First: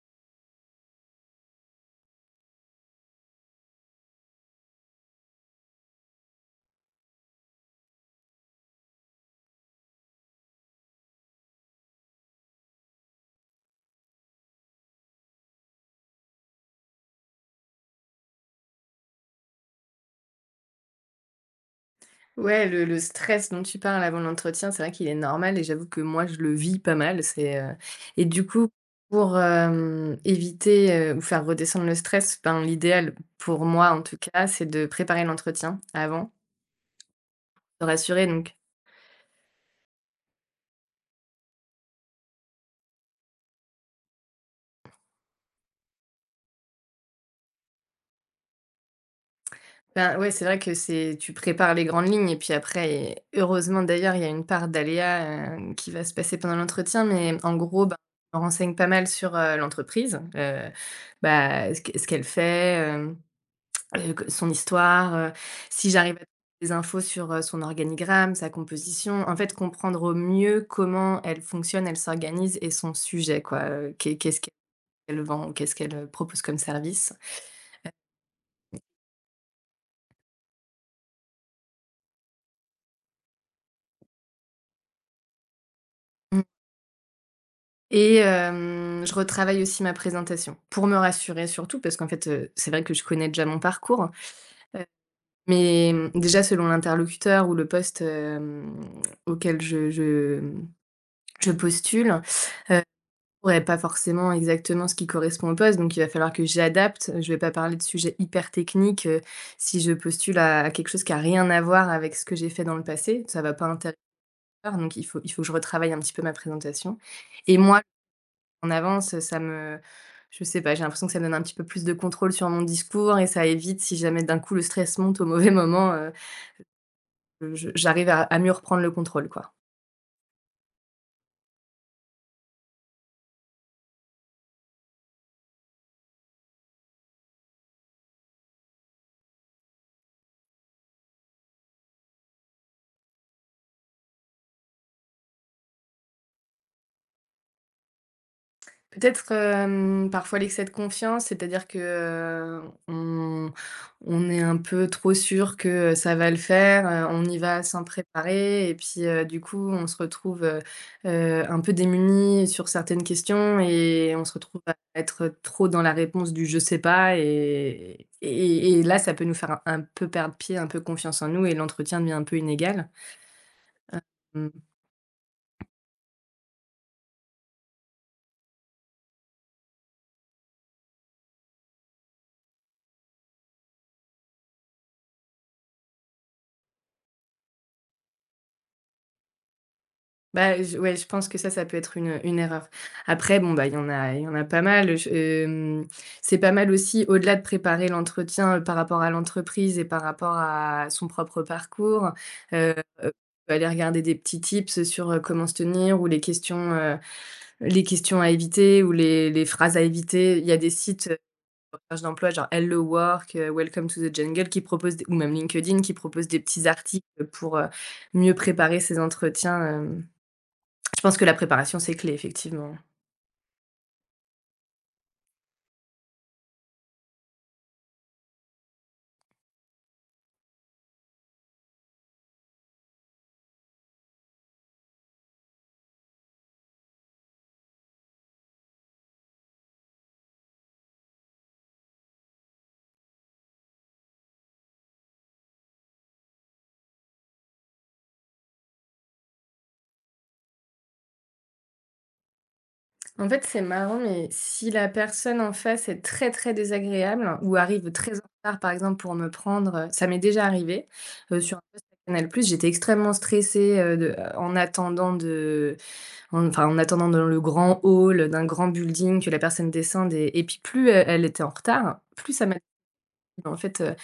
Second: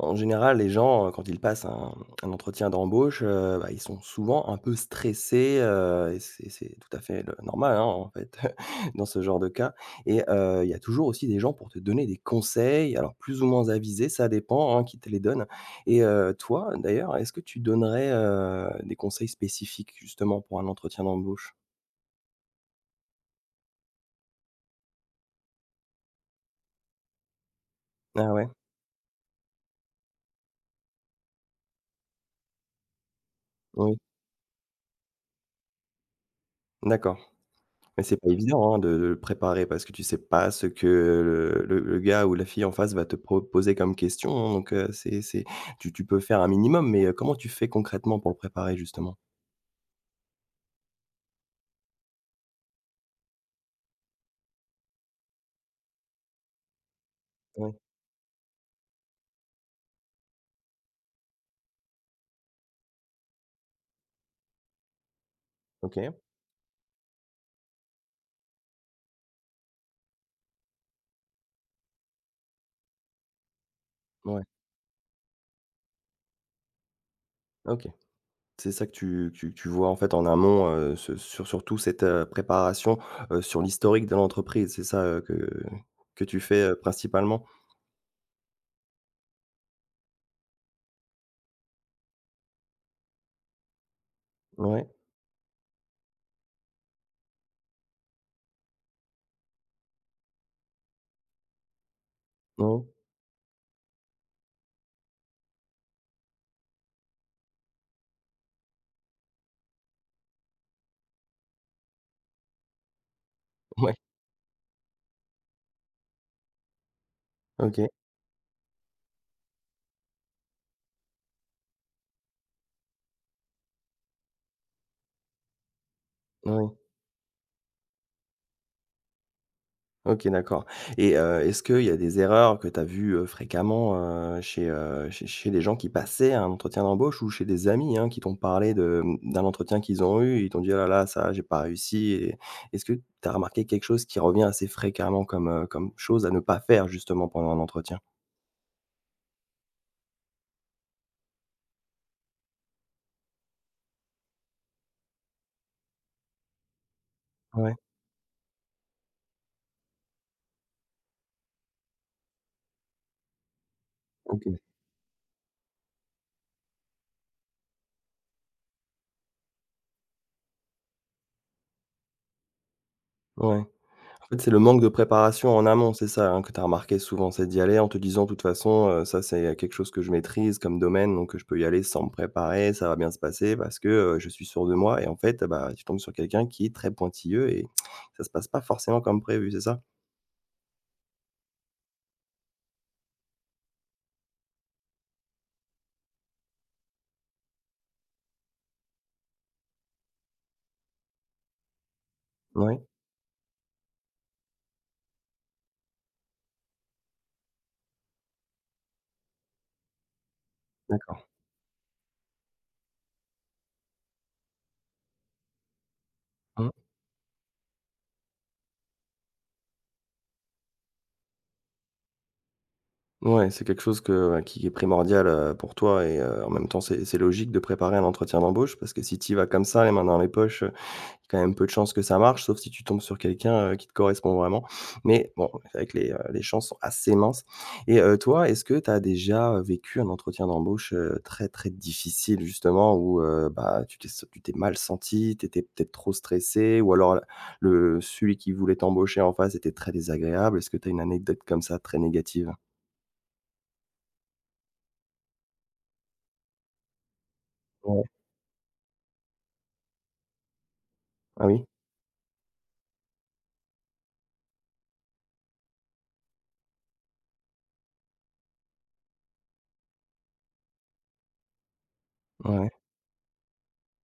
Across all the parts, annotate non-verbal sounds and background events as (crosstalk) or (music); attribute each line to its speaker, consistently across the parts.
Speaker 1: En général, les gens, quand ils passent un entretien d'embauche, bah, ils sont souvent un peu stressés, et c'est tout à fait le normal, hein, en fait, (laughs) dans ce genre de cas et il y a toujours aussi des gens pour te donner des conseils, alors plus ou moins avisés, ça dépend, hein, qui te les donne et toi, d'ailleurs, est-ce que tu donnerais, des conseils spécifiques, justement, pour un entretien d'embauche?
Speaker 2: Ouais, le stress dont tu parles avant l'entretien, c'est vrai qu'il est normal et j'avoue que moi, je le vis pas mal. Et
Speaker 1: Ah
Speaker 2: du
Speaker 1: ouais?
Speaker 2: coup, pour éviter, ou faire redescendre le stress, ben, l'idéal pour moi,
Speaker 1: Oui,
Speaker 2: en tout cas, c'est de préparer l'entretien avant,
Speaker 1: d'accord.
Speaker 2: de
Speaker 1: Mais c'est
Speaker 2: rassurer
Speaker 1: pas
Speaker 2: donc
Speaker 1: évident, hein, de le préparer parce que tu sais pas ce que le gars ou la fille en face va te proposer comme question, hein, donc c'est tu peux faire un minimum, mais comment tu fais concrètement pour le préparer justement?
Speaker 2: ben, ouais, c'est vrai que c'est tu prépares les grandes lignes et puis après et heureusement d'ailleurs, il y a une part d'aléa, qui va se passer pendant l'entretien mais en
Speaker 1: Oui.
Speaker 2: gros, ben, je me renseigne pas mal sur, l'entreprise, bah, ce qu'elle fait, euh, que son histoire, si
Speaker 1: OK,
Speaker 2: j'arrive à trouver des infos sur, son organigramme, sa composition, en fait, comprendre au mieux comment elle fonctionne, elle s'organise et son sujet quoi, qu'est-ce
Speaker 1: ouais,
Speaker 2: qu'elle vend ou qu'est-ce qu'elle, propose comme service.
Speaker 1: OK. C'est ça que tu vois en fait en amont, ce sur surtout cette, préparation, sur l'historique de l'entreprise, c'est ça, que tu
Speaker 2: Mmh
Speaker 1: fais, principalement?
Speaker 2: et je retravaille aussi ma présentation pour me rassurer surtout parce qu'en fait, c'est vrai que je connais déjà mon parcours, heu,
Speaker 1: Ouais,
Speaker 2: mais déjà selon l'interlocuteur ou le poste, auquel je postule, euh,
Speaker 1: ouais,
Speaker 2: ouais, pas forcément exactement ce qui correspond au poste, donc il va falloir que j'adapte. Je vais pas parler de sujets hyper techniques, si je postule à quelque chose qui a rien à voir avec ce que j'ai fait dans le passé, ça va pas
Speaker 1: ouais,
Speaker 2: intéresser, donc il faut que je retravaille un petit peu ma présentation et
Speaker 1: OK,
Speaker 2: moi, en avance, ça me je sais pas, j'ai l'impression que ça me donne un petit peu plus de contrôle sur mon discours et ça évite si jamais d'un coup le stress monte au mauvais moment,
Speaker 1: ouais.
Speaker 2: je j'arrive à mieux reprendre le contrôle, quoi.
Speaker 1: OK, d'accord. Et est-ce qu'il y a des erreurs que tu as vues, fréquemment, chez des gens qui passaient un entretien d'embauche ou chez des amis, hein, qui t'ont parlé de, d'un entretien qu'ils ont eu, ils t'ont dit: «Ah là là, ça, j'ai pas réussi» et est-ce que tu as remarqué quelque chose qui revient assez fréquemment comme, comme chose à ne pas faire justement pendant un entretien?
Speaker 2: Peut-être, parfois l'excès de confiance, c'est-à-dire que, on on est un peu trop sûr que, ça va le faire, on y va
Speaker 1: Ouais,
Speaker 2: sans préparer et puis, du coup, on se retrouve, un peu démuni sur certaines questions et on se
Speaker 1: OK,
Speaker 2: retrouve à être trop dans la réponse du «je sais pas» et et là, ça peut nous faire un peu perdre pied, un peu confiance en nous et l'entretien devient un peu inégal.
Speaker 1: ouais. En fait, c'est le
Speaker 2: Mmh.
Speaker 1: manque de préparation en amont, c'est ça, hein, que tu as remarqué souvent? C'est d'y aller en te disant: «De toute façon, ça, c'est quelque chose que je maîtrise comme domaine, donc je peux y aller sans me préparer, ça va bien se passer parce que, je suis sûr de moi» et en fait, bah, tu tombes sur quelqu'un qui est très pointilleux et ça se passe pas forcément comme prévu, c'est ça?
Speaker 2: Bah, je ouais, je pense que ça peut être une erreur. Après, bon, bah, il y en a pas mal, c'est pas mal aussi au-delà de préparer l'entretien, par rapport à l'entreprise et par rapport à son propre parcours, heu,
Speaker 1: Oui.
Speaker 2: heu, aller regarder des petits tips, sur, comment se tenir ou les questions à éviter ou les phrases à éviter. Il y a des sites,
Speaker 1: D'accord.
Speaker 2: de recherche d'emploi genre Hello Work, Welcome to the Jungle qui proposent des ou même LinkedIn qui proposent des petits
Speaker 1: Mmh.
Speaker 2: articles, pour, mieux préparer ses entretiens, hem je pense que la préparation, c'est clé, effectivement.
Speaker 1: Ouais, c'est quelque chose que, ouais, qui est primordial, pour toi, et en même temps, c'est logique de préparer un entretien d'embauche parce que si tu y vas comme ça, les mains dans les poches, quand même peu de chances que ça marche, sauf si tu tombes sur quelqu'un, qui te correspond vraiment. Mais bon, c'est vrai que les chances sont assez minces. Et toi, est-ce que tu as déjà, vécu un entretien d'embauche, très, très difficile justement, où, bah, tu t'es mal senti, tu étais peut-être trop stressé, ou alors le celui qui voulait t'embaucher en face était très désagréable? Est-ce que tu as une anecdote comme ça très négative?
Speaker 2: En fait, c'est marrant, mais si la personne en face est très, très désagréable ou arrive
Speaker 1: Ouais.
Speaker 2: très en retard, par exemple, pour me prendre, ça m'est déjà arrivé,
Speaker 1: Ah
Speaker 2: sur un
Speaker 1: oui?
Speaker 2: poste à Canal+, j'étais extrêmement stressée, de en attendant de en enfin, en attendant dans le grand hall d'un grand building que la personne descende et puis plus elle était en retard, plus ça m'a
Speaker 1: Ouais, ouais.
Speaker 2: en fait,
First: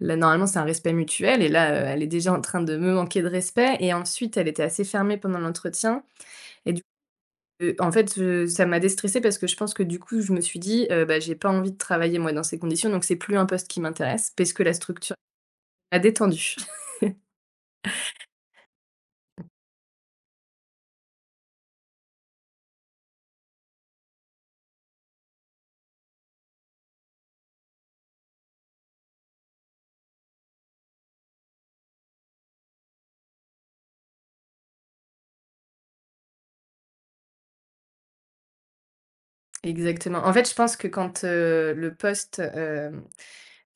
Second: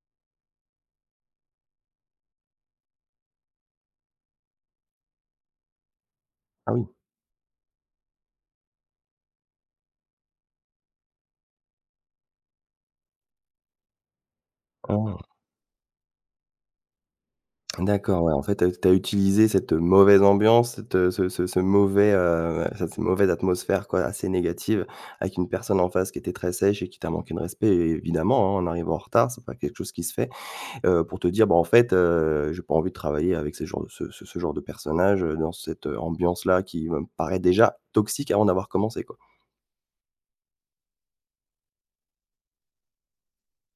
Speaker 2: là, normalement, c'est un respect mutuel et là, elle est déjà en train de me manquer de respect et ensuite, elle était assez fermée pendant l'entretien.
Speaker 1: Ah
Speaker 2: Et du
Speaker 1: oui.
Speaker 2: En fait, ça m'a déstressée parce que je pense que du coup, je me suis dit: bah, j'ai pas envie de travailler moi dans ces conditions, donc c'est plus un poste qui m'intéresse parce que la structure
Speaker 1: Ah!
Speaker 2: m'a détendue». (laughs)
Speaker 1: D'accord, ouais, en fait, tu as utilisé cette mauvaise ambiance, cette, ce ce ce mauvais, cette mauvaise atmosphère, quoi, assez négative, avec une personne en face qui était très sèche et qui t'a manqué de respect, é évidemment, hein, en arrivant en retard, c'est pas quelque chose qui se fait, pour te dire: «Bah, en fait, j'ai pas envie de travailler avec ces genres de- ce ce ce genre de personnage, dans cette, ambiance-là qui me paraît déjà toxique avant d'avoir commencé», quoi.
Speaker 2: Exactement. En fait, je pense que quand, le poste,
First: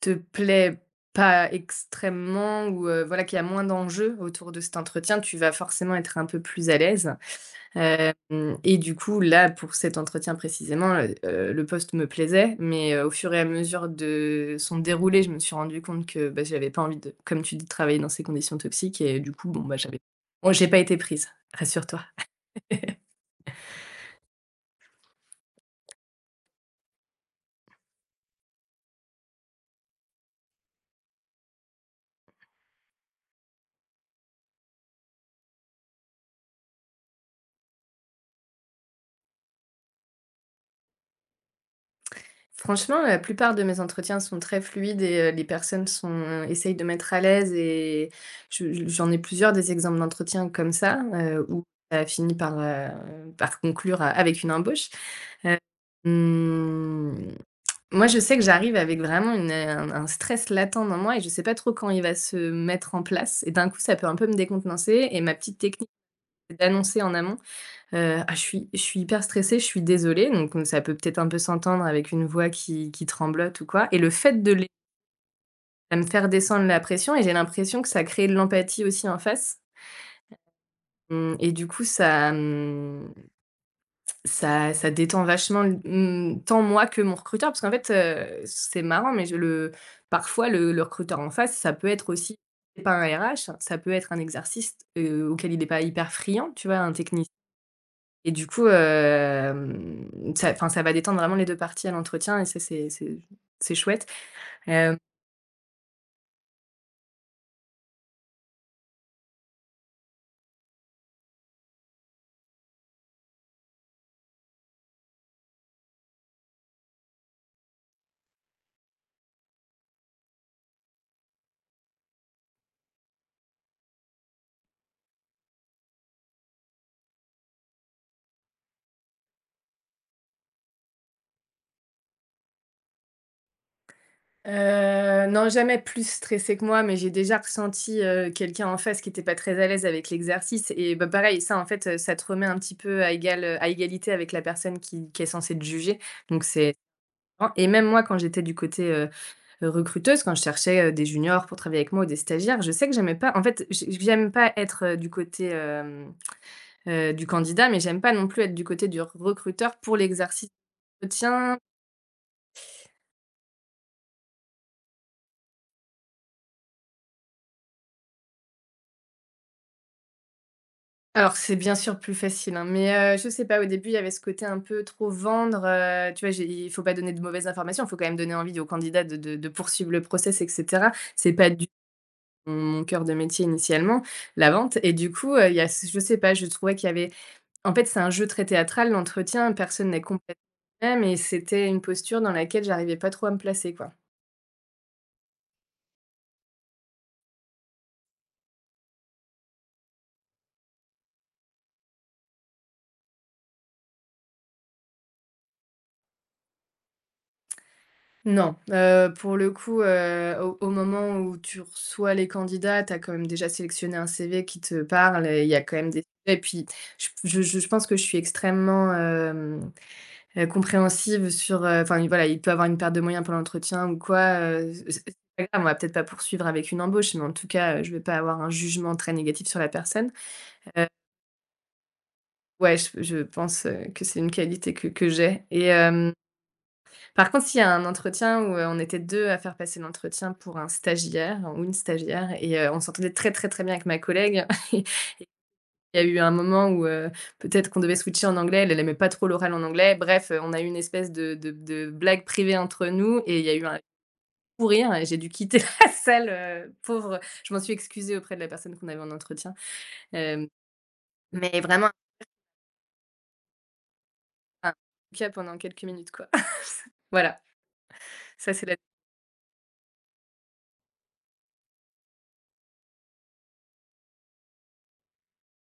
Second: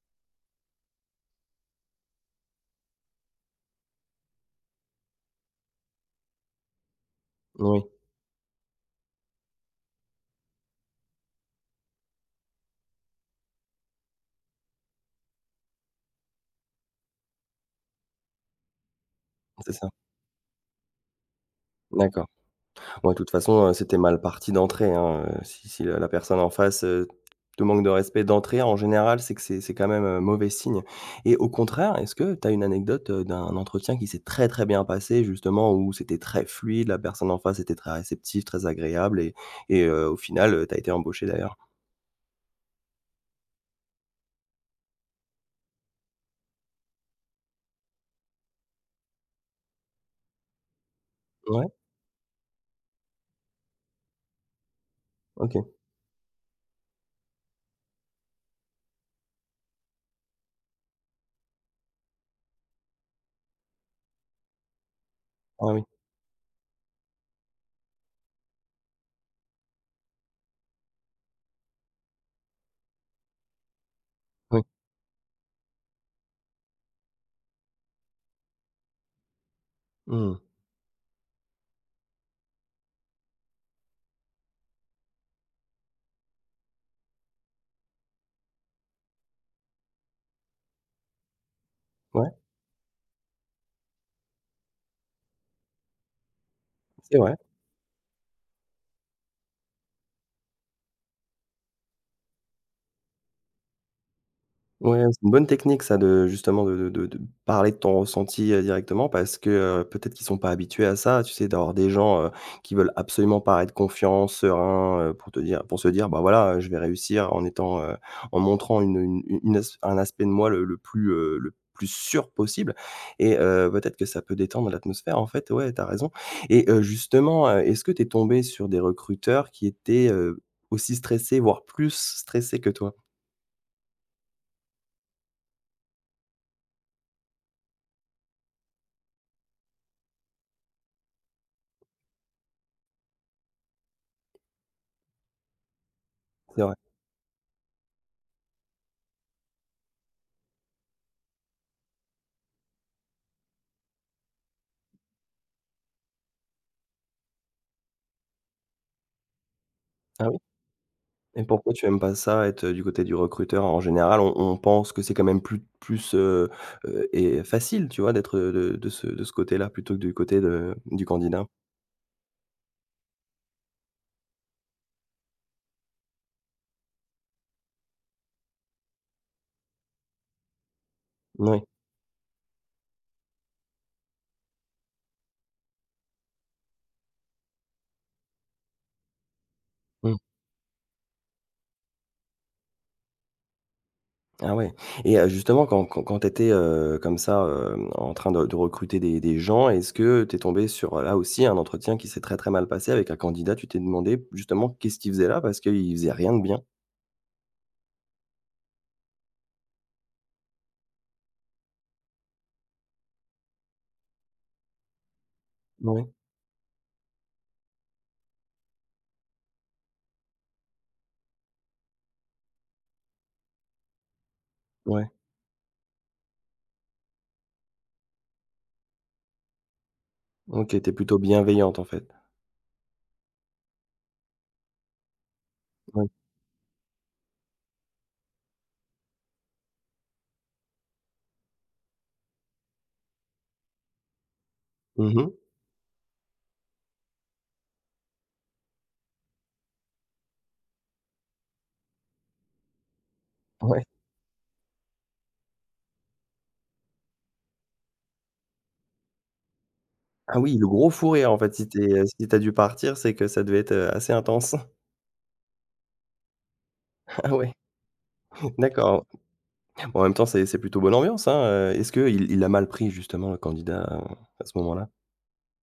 Speaker 2: te plaît pas extrêmement ou, voilà, qu'il y a moins d'enjeux autour de cet entretien, tu vas forcément être un peu plus à l'aise.
Speaker 1: Oui,
Speaker 2: Hem Et du coup, là, pour cet entretien précisément, le poste me plaisait, mais au fur et à mesure de son déroulé, je me suis rendue compte que, bah, j'avais pas envie de comme tu dis, de travailler dans ces conditions toxiques et du coup, bon,
Speaker 1: c'est
Speaker 2: bah,
Speaker 1: ça.
Speaker 2: j'avais bon, j'ai pas été prise, rassure-toi.
Speaker 1: D'accord. Ouais, de toute façon, c'était mal parti d'entrée, hein, si la personne en face, te manque de respect d'entrée, en général, c'est que c'est quand même, mauvais signe. Et au contraire, est-ce que tu as une anecdote, d'un entretien qui s'est très, très bien passé justement, où c'était très fluide, la personne en face était très réceptive, très agréable, et au final, tu as été embauché d'ailleurs?
Speaker 2: Franchement, la plupart de mes entretiens sont très fluides et les personnes sont essayent de mettre à l'aise et je j'en ai plusieurs des exemples d'entretiens comme ça, où
Speaker 1: Ouais?
Speaker 2: ça a fini par, conclure a avec une embauche.
Speaker 1: OK.
Speaker 2: Hem Moi, je sais que j'arrive avec vraiment une, un stress latent dans moi et je sais pas trop quand il va se mettre en place et d'un coup, ça peut un peu me décontenancer et ma petite
Speaker 1: Ah oui.
Speaker 2: technique, c'est d'annoncer en amont: «Ah, je suis hyper stressée, je suis désolée», donc ça peut peut-être un peu s'entendre avec une voix qui tremblote ou quoi et le fait de
Speaker 1: Oui.
Speaker 2: les ça me faire descendre la pression et j'ai l'impression que ça crée de l'empathie aussi en face,
Speaker 1: Mmh.
Speaker 2: mmh et du coup ça détend vachement tant moi que mon recruteur parce qu'en fait, c'est marrant mais je le parfois le recruteur en face, ça peut être
Speaker 1: Ouais,
Speaker 2: aussi c'est pas un RH, ça peut être un exercice, auquel il est pas hyper friand, tu vois? Un
Speaker 1: c'est
Speaker 2: technicien
Speaker 1: vrai.
Speaker 2: et du coup, ça enfin, ça va détendre vraiment les 2 parties à l'entretien et ça c'est chouette. hem
Speaker 1: Ouais, c'est une bonne technique ça, de justement de parler de ton ressenti, directement, parce que, peut-être qu'ils sont pas habitués à ça, tu sais? D'avoir des gens, qui veulent absolument paraître confiants, sereins, pour se dire: «Bah, voilà, je vais réussir», en étant, en montrant une u une as un aspect de moi le plus, le plus sûr possible. Et peut-être que ça peut détendre l'atmosphère en fait, ouais, t'as raison. Et justement, est-ce que t'es tombé sur des recruteurs qui étaient, aussi stressés, voire plus stressés que toi?
Speaker 2: Heu, non, jamais plus stressé que moi, mais j'ai déjà ressenti, quelqu'un en face qui n'était pas très à l'aise avec l'exercice et bah, pareil, ça, en fait, ça te remet un petit peu à égal, à égalité avec la personne qui est censée te juger, donc
Speaker 1: C'est
Speaker 2: c'est
Speaker 1: vrai.
Speaker 2: et même moi, quand j'étais du côté, recruteuse, quand je cherchais, des juniors pour travailler avec moi ou des stagiaires, je sais que j'aimais pas en fait, j'aime pas être, du côté, du candidat, mais j'aime pas non plus être du côté du recruteur pour
Speaker 1: Ah ouais?
Speaker 2: l'exercice
Speaker 1: Et
Speaker 2: d'entretien.
Speaker 1: pourquoi tu aimes pas ça, être, du côté du recruteur? En général, on pense que c'est quand même plus et facile, tu vois, d'être, de ce côté-là, plutôt que du côté de du
Speaker 2: Alors
Speaker 1: candidat.
Speaker 2: c'est bien sûr plus facile, hein, mais je sais pas, au début, il y avait ce côté un peu trop vendre, tu vois? J'ai il faut pas donner de mauvaises informations, il faut quand même donner envie aux candidats de poursuivre le process et cetera. C'est pas
Speaker 1: Oui.
Speaker 2: du tout mon cœur de métier initialement, la vente et du coup, il y a ce je sais pas, je trouvais qu'il y avait en fait, c'est un jeu très théâtral, l'entretien, personne n'est
Speaker 1: Mmh.
Speaker 2: complètement même et c'était une posture dans laquelle j'arrivais pas trop à me placer, quoi.
Speaker 1: Ah ouais. Et justement, quand tu étais, comme ça, en train de recruter des gens, est-ce que tu es tombée sur, là aussi, un entretien qui s'est très, très mal passé avec un candidat? Tu t'es demandé, justement, qu'est-ce qu'il faisait là? Parce qu'il faisait rien de bien.
Speaker 2: Non, pour le coup, au moment où tu reçois les candidats, tu as quand même déjà sélectionné un CV qui te parle et il y a quand même des
Speaker 1: Oui.
Speaker 2: et puis je pense que je suis extrêmement, compréhensive sur, enfin, voilà, il peut avoir une perte de moyens pendant l'entretien ou quoi, c'est
Speaker 1: Ouais.
Speaker 2: pas grave, on va peut-être pas poursuivre avec une embauche, mais en tout cas, je vais pas avoir un jugement très négatif sur la personne.
Speaker 1: OK,
Speaker 2: Heu,
Speaker 1: tu plutôt bienveillante, en fait.
Speaker 2: ouais, je pense, que c'est une qualité que j'ai et
Speaker 1: Oui.
Speaker 2: euh, par contre, s'il y a un entretien où, on était 2 à faire passer l'entretien pour un stagiaire hein, ou une stagiaire et on s'entendait très, très, très bien avec ma collègue. (laughs) Il
Speaker 1: Mmh.
Speaker 2: y a eu un moment où, peut-être qu'on devait switcher en anglais, elle, n'aimait pas trop l'oral en anglais. Bref, on a eu une espèce de blague privée entre nous et il y a eu un
Speaker 1: Ouais.
Speaker 2: fou rire et j'ai dû quitter (laughs) la salle, pauvre. Je m'en suis excusée auprès de la personne qu'on avait en entretien,
Speaker 1: Ah
Speaker 2: hem,
Speaker 1: oui, le gros fou rire, en fait,
Speaker 2: mais vraiment,
Speaker 1: si tu as dû partir, c'est que ça devait être, assez intense.
Speaker 2: un
Speaker 1: (laughs)
Speaker 2: cas pendant quelques minutes, quoi. (laughs)
Speaker 1: Ah
Speaker 2: Voilà,
Speaker 1: ouais,
Speaker 2: ça c'est la
Speaker 1: d'accord. Bon, en même temps, c'est plutôt bonne ambiance, hein, est-ce qu'il il a mal pris, justement, le candidat, à ce moment-là?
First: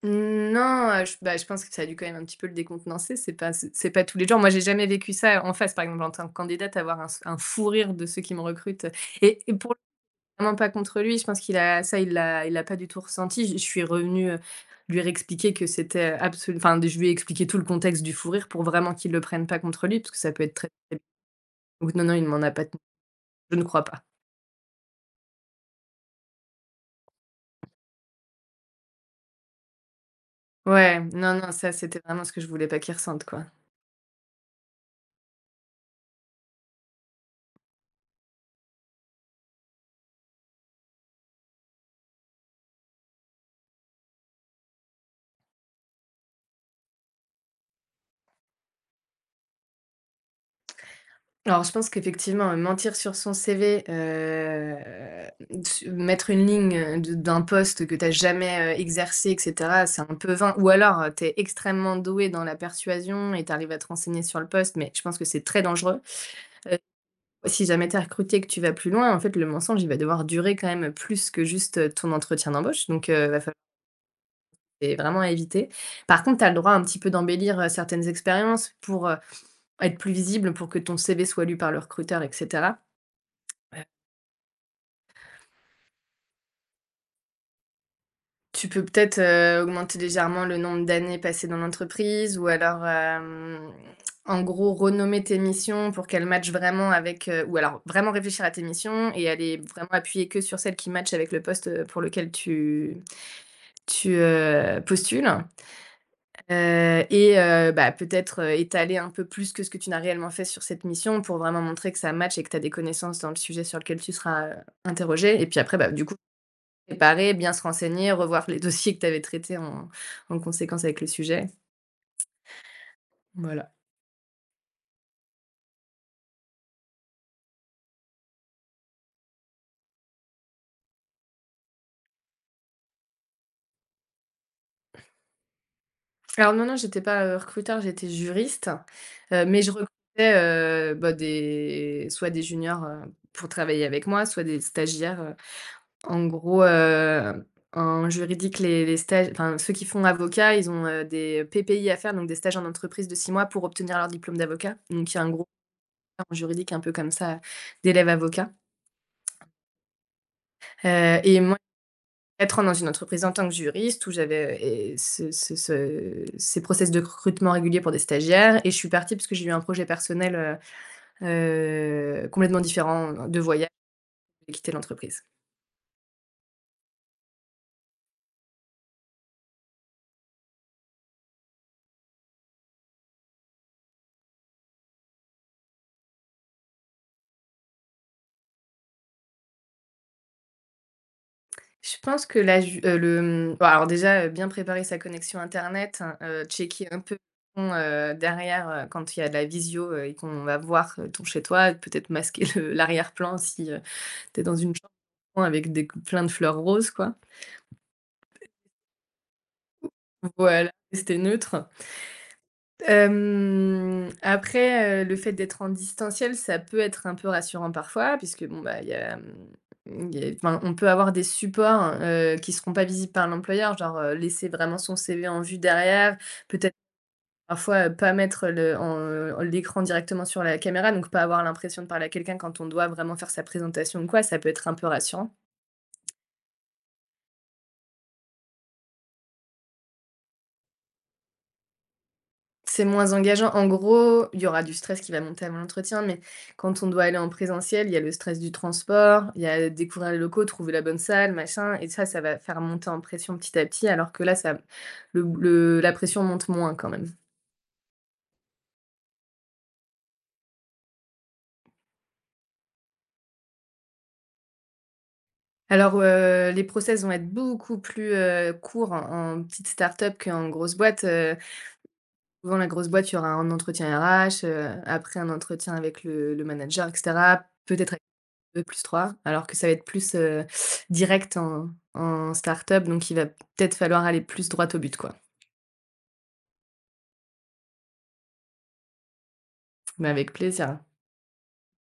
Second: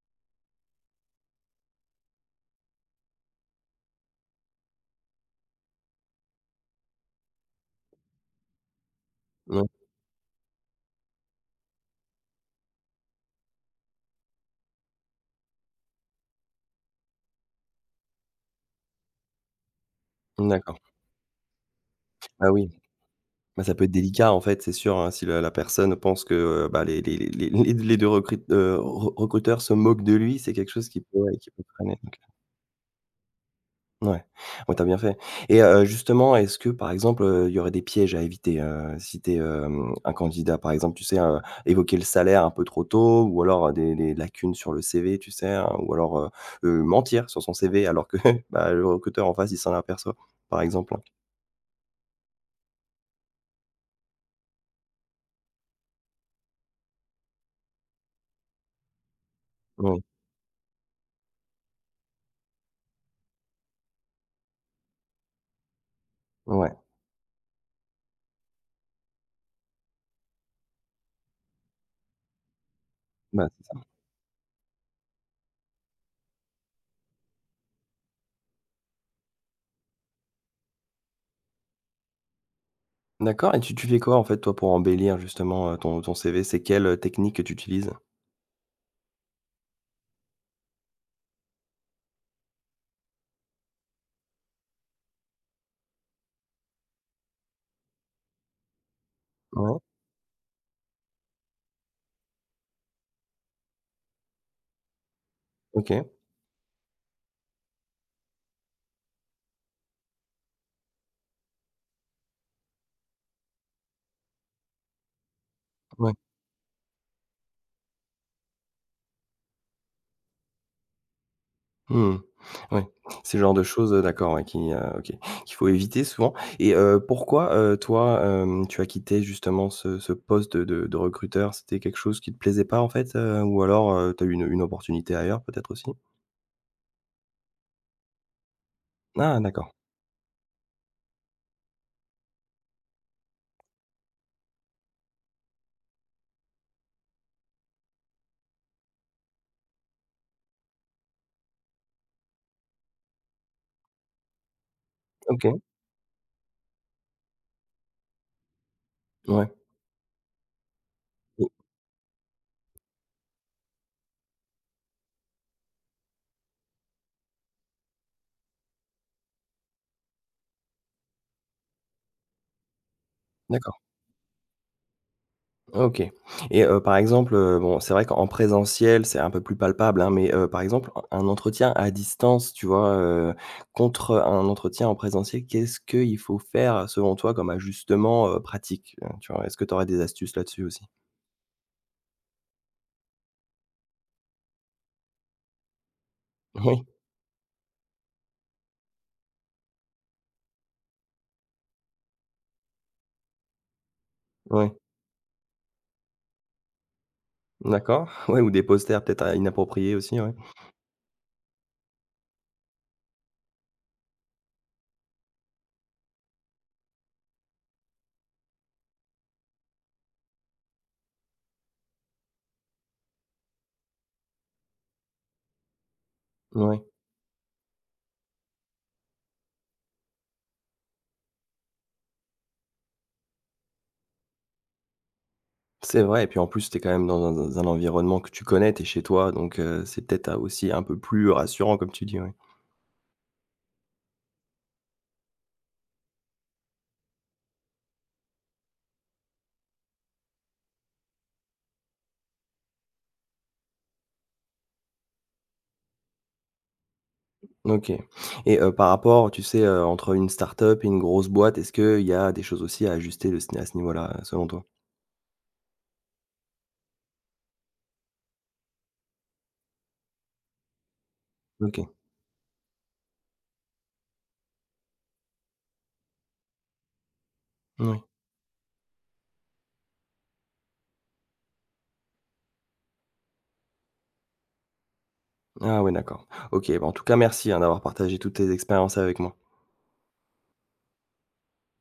Speaker 2: Non, je bah, je pense que ça a dû quand même un petit peu le décontenancer, c'est pas c'est pas tous les jours. Moi, j'ai jamais vécu ça en face, par exemple, en tant que candidate, avoir un fou rire de ceux qui me recrutent,
Speaker 1: Non?
Speaker 2: pour vraiment pas contre lui, je pense qu'il l'a pas du tout ressenti. Je suis revenue, lui réexpliquer que c'était, absolu enfin, de je lui ai expliqué tout le contexte du fou rire pour vraiment qu'il le prenne pas contre lui, parce que ça peut être très
Speaker 1: D'accord.
Speaker 2: (unintelligible) donc non, non, il m'en a
Speaker 1: Ah
Speaker 2: pas
Speaker 1: oui,
Speaker 2: tenu, je
Speaker 1: bah,
Speaker 2: ne
Speaker 1: ça
Speaker 2: crois
Speaker 1: peut être
Speaker 2: pas.
Speaker 1: délicat, en fait, c'est sûr, hein, si la personne pense que, bah, les 2 recruteurs se moquent de lui, c'est quelque chose
Speaker 2: Ouais,
Speaker 1: qui peut,
Speaker 2: non,
Speaker 1: ouais,
Speaker 2: non,
Speaker 1: qui peut
Speaker 2: ça,
Speaker 1: traîner,
Speaker 2: c'était
Speaker 1: donc.
Speaker 2: vraiment ce que je voulais pas qu'il ressente, quoi.
Speaker 1: Ouais. Ouais, t'as bien fait. Et justement, est-ce que, par exemple, il y aurait des pièges à éviter, si t'es es, un candidat? Par exemple, tu sais, évoquer le salaire un peu trop tôt, ou alors, des lacunes sur le CV, tu sais? Ou alors, mentir sur son CV alors que, (laughs) bah, le recruteur en face, il s'en aperçoit, par exemple.
Speaker 2: Alors, je pense qu'effectivement, mentir sur son CV, su mettre une ligne, de d'un poste que tu as jamais, exercé et cetera, c'est
Speaker 1: Oui,
Speaker 2: un peu vain ou alors, tu es extrêmement doué dans la persuasion et tu arrives à te renseigner sur le poste, mais je pense que c'est très dangereux.
Speaker 1: ouais,
Speaker 2: Si jamais tu es recruté et que tu vas plus loin, en fait, le mensonge, il va devoir durer quand même plus que juste, ton entretien d'embauche, donc va
Speaker 1: bah,
Speaker 2: falloir.
Speaker 1: c'est ça.
Speaker 2: C'est vraiment à éviter. Par contre, tu as le droit un petit peu d'embellir, certaines expériences pour, être plus visible, pour que ton CV soit lu par le recruteur et cetera.
Speaker 1: D'accord. Et tu fais quoi, en fait, toi, pour embellir justement, ton CV? C'est quelle, technique que tu utilises?
Speaker 2: Tu peux peut-être, augmenter légèrement le nombre d'années passées dans l'entreprise ou alors, en gros renommer tes missions pour qu'elles matchent vraiment avec, ou alors vraiment réfléchir à tes missions et aller
Speaker 1: Ouais,
Speaker 2: vraiment appuyer que sur celles qui matchent avec le poste, pour lequel tu postules,
Speaker 1: OK.
Speaker 2: et bah, peut-être, étaler un peu plus que ce que tu n'as réellement fait sur cette mission pour vraiment montrer que ça match et que tu as des connaissances dans le sujet sur lequel tu seras, interrogé et puis après, bah, du
Speaker 1: Ouais.
Speaker 2: coup. Préparer, bien se renseigner, revoir les (laughs) dossiers que tu avais traités en conséquence avec le sujet,
Speaker 1: Mmh. Ouais, c'est le genre de
Speaker 2: voilà.
Speaker 1: choses, d'accord, ouais, qui, OK, qu'il faut éviter souvent. Et pourquoi, toi, tu as quitté justement ce poste de recruteur? C'était quelque chose qui te plaisait pas en fait, ou alors, tu as eu une opportunité ailleurs peut-être aussi?
Speaker 2: Alors non, non, j'étais pas, recruteur, j'étais juriste,
Speaker 1: Ah
Speaker 2: mais je
Speaker 1: d'accord,
Speaker 2: recrutais, bah, des soit des juniors, pour travailler avec moi, soit des stagiaires. En gros, en juridique, les stages enfin, ceux qui font avocat, ils ont, des PPI à faire, donc des stages en entreprise de 6 mois pour obtenir leur diplôme d'avocat. Donc il y a un gros
Speaker 1: OK,
Speaker 2: en juridique un peu comme ça, d'élèves avocats,
Speaker 1: ouais,
Speaker 2: et
Speaker 1: mmh,
Speaker 2: moi 4 ans dans une entreprise en tant que juriste où j'avais, et ce ce ce ces process de recrutement réguliers pour des stagiaires et je suis partie parce que j'ai eu un projet personnel, complètement différent de voyage,
Speaker 1: d'accord.
Speaker 2: j'ai quitté l'entreprise.
Speaker 1: OK. Et par exemple, bon, c'est vrai qu'en présentiel, c'est un peu plus palpable, hein, mais par exemple, un entretien à distance, tu vois, contre un entretien en présentiel, qu'est-ce qu'il faut faire selon toi comme ajustement, pratique? Tu vois, est-ce que tu aurais des astuces là-dessus aussi?
Speaker 2: Je pense que la ju le, mmh, bah, alors déjà, bien préparer sa connexion internet,
Speaker 1: Oui,
Speaker 2: checker un peu, derrière, quand il y a de la visio, et qu'on va voir, ton chez toi, peut-être masquer le (laughs) l'arrière-plan si, tu es dans
Speaker 1: oui.
Speaker 2: une chambre avec des plein de fleurs roses quoi.
Speaker 1: d'accord. (laughs) Ouais, ou des posters peut-être à inappropriés aussi, ouais.
Speaker 2: Voilà, rester neutre. Après, le fait d'être en distanciel, ça peut être un peu rassurant parfois puisque bon, bah, il y a, mmh, il y a enfin, on peut avoir des supports, qui seront pas visibles par l'employeur, genre, laisser vraiment son CV en vue derrière, peut-être
Speaker 1: Ouais,
Speaker 2: parfois, pas mettre le en, l'écran directement sur la caméra, donc pas avoir l'impression de parler à quelqu'un quand on doit vraiment faire sa présentation ou quoi, ça peut être un peu rassurant.
Speaker 1: c'est vrai, et puis en plus, tu es quand même dans un environnement que tu connais, tu es chez toi, donc c'est peut-être, aussi un peu plus rassurant comme tu dis, ouais.
Speaker 2: C'est moins engageant. En gros, il y aura du stress qui va monter avant l'entretien, mais quand on doit aller en présentiel, il y a le stress du transport, il y a découvrir les locaux, trouver la bonne salle, machin, et ça va faire monter en pression petit à petit, alors que là, ça, le la pression monte moins quand même.
Speaker 1: OK. Et par rapport, tu sais, entre une start-up et une grosse boîte, est-ce qu'il y a des choses aussi à ajuster de ce à ce niveau-là, selon toi?
Speaker 2: Alors, les process vont être beaucoup plus, courts en petite start-up qu'en grosse boîte,
Speaker 1: OK,
Speaker 2: souvent la grosse boîte, il y aura un entretien RH, après un entretien avec le manager et cetera, peut-être
Speaker 1: oui.
Speaker 2: deux plus trois, alors que ça va être plus, direct en start-up, donc il va peut-être falloir aller plus droit au but, quoi.
Speaker 1: Ah ouais, d'accord. OK, bah, en tout cas, merci, hein, d'avoir partagé toutes tes expériences avec moi.
Speaker 2: Mais avec plaisir.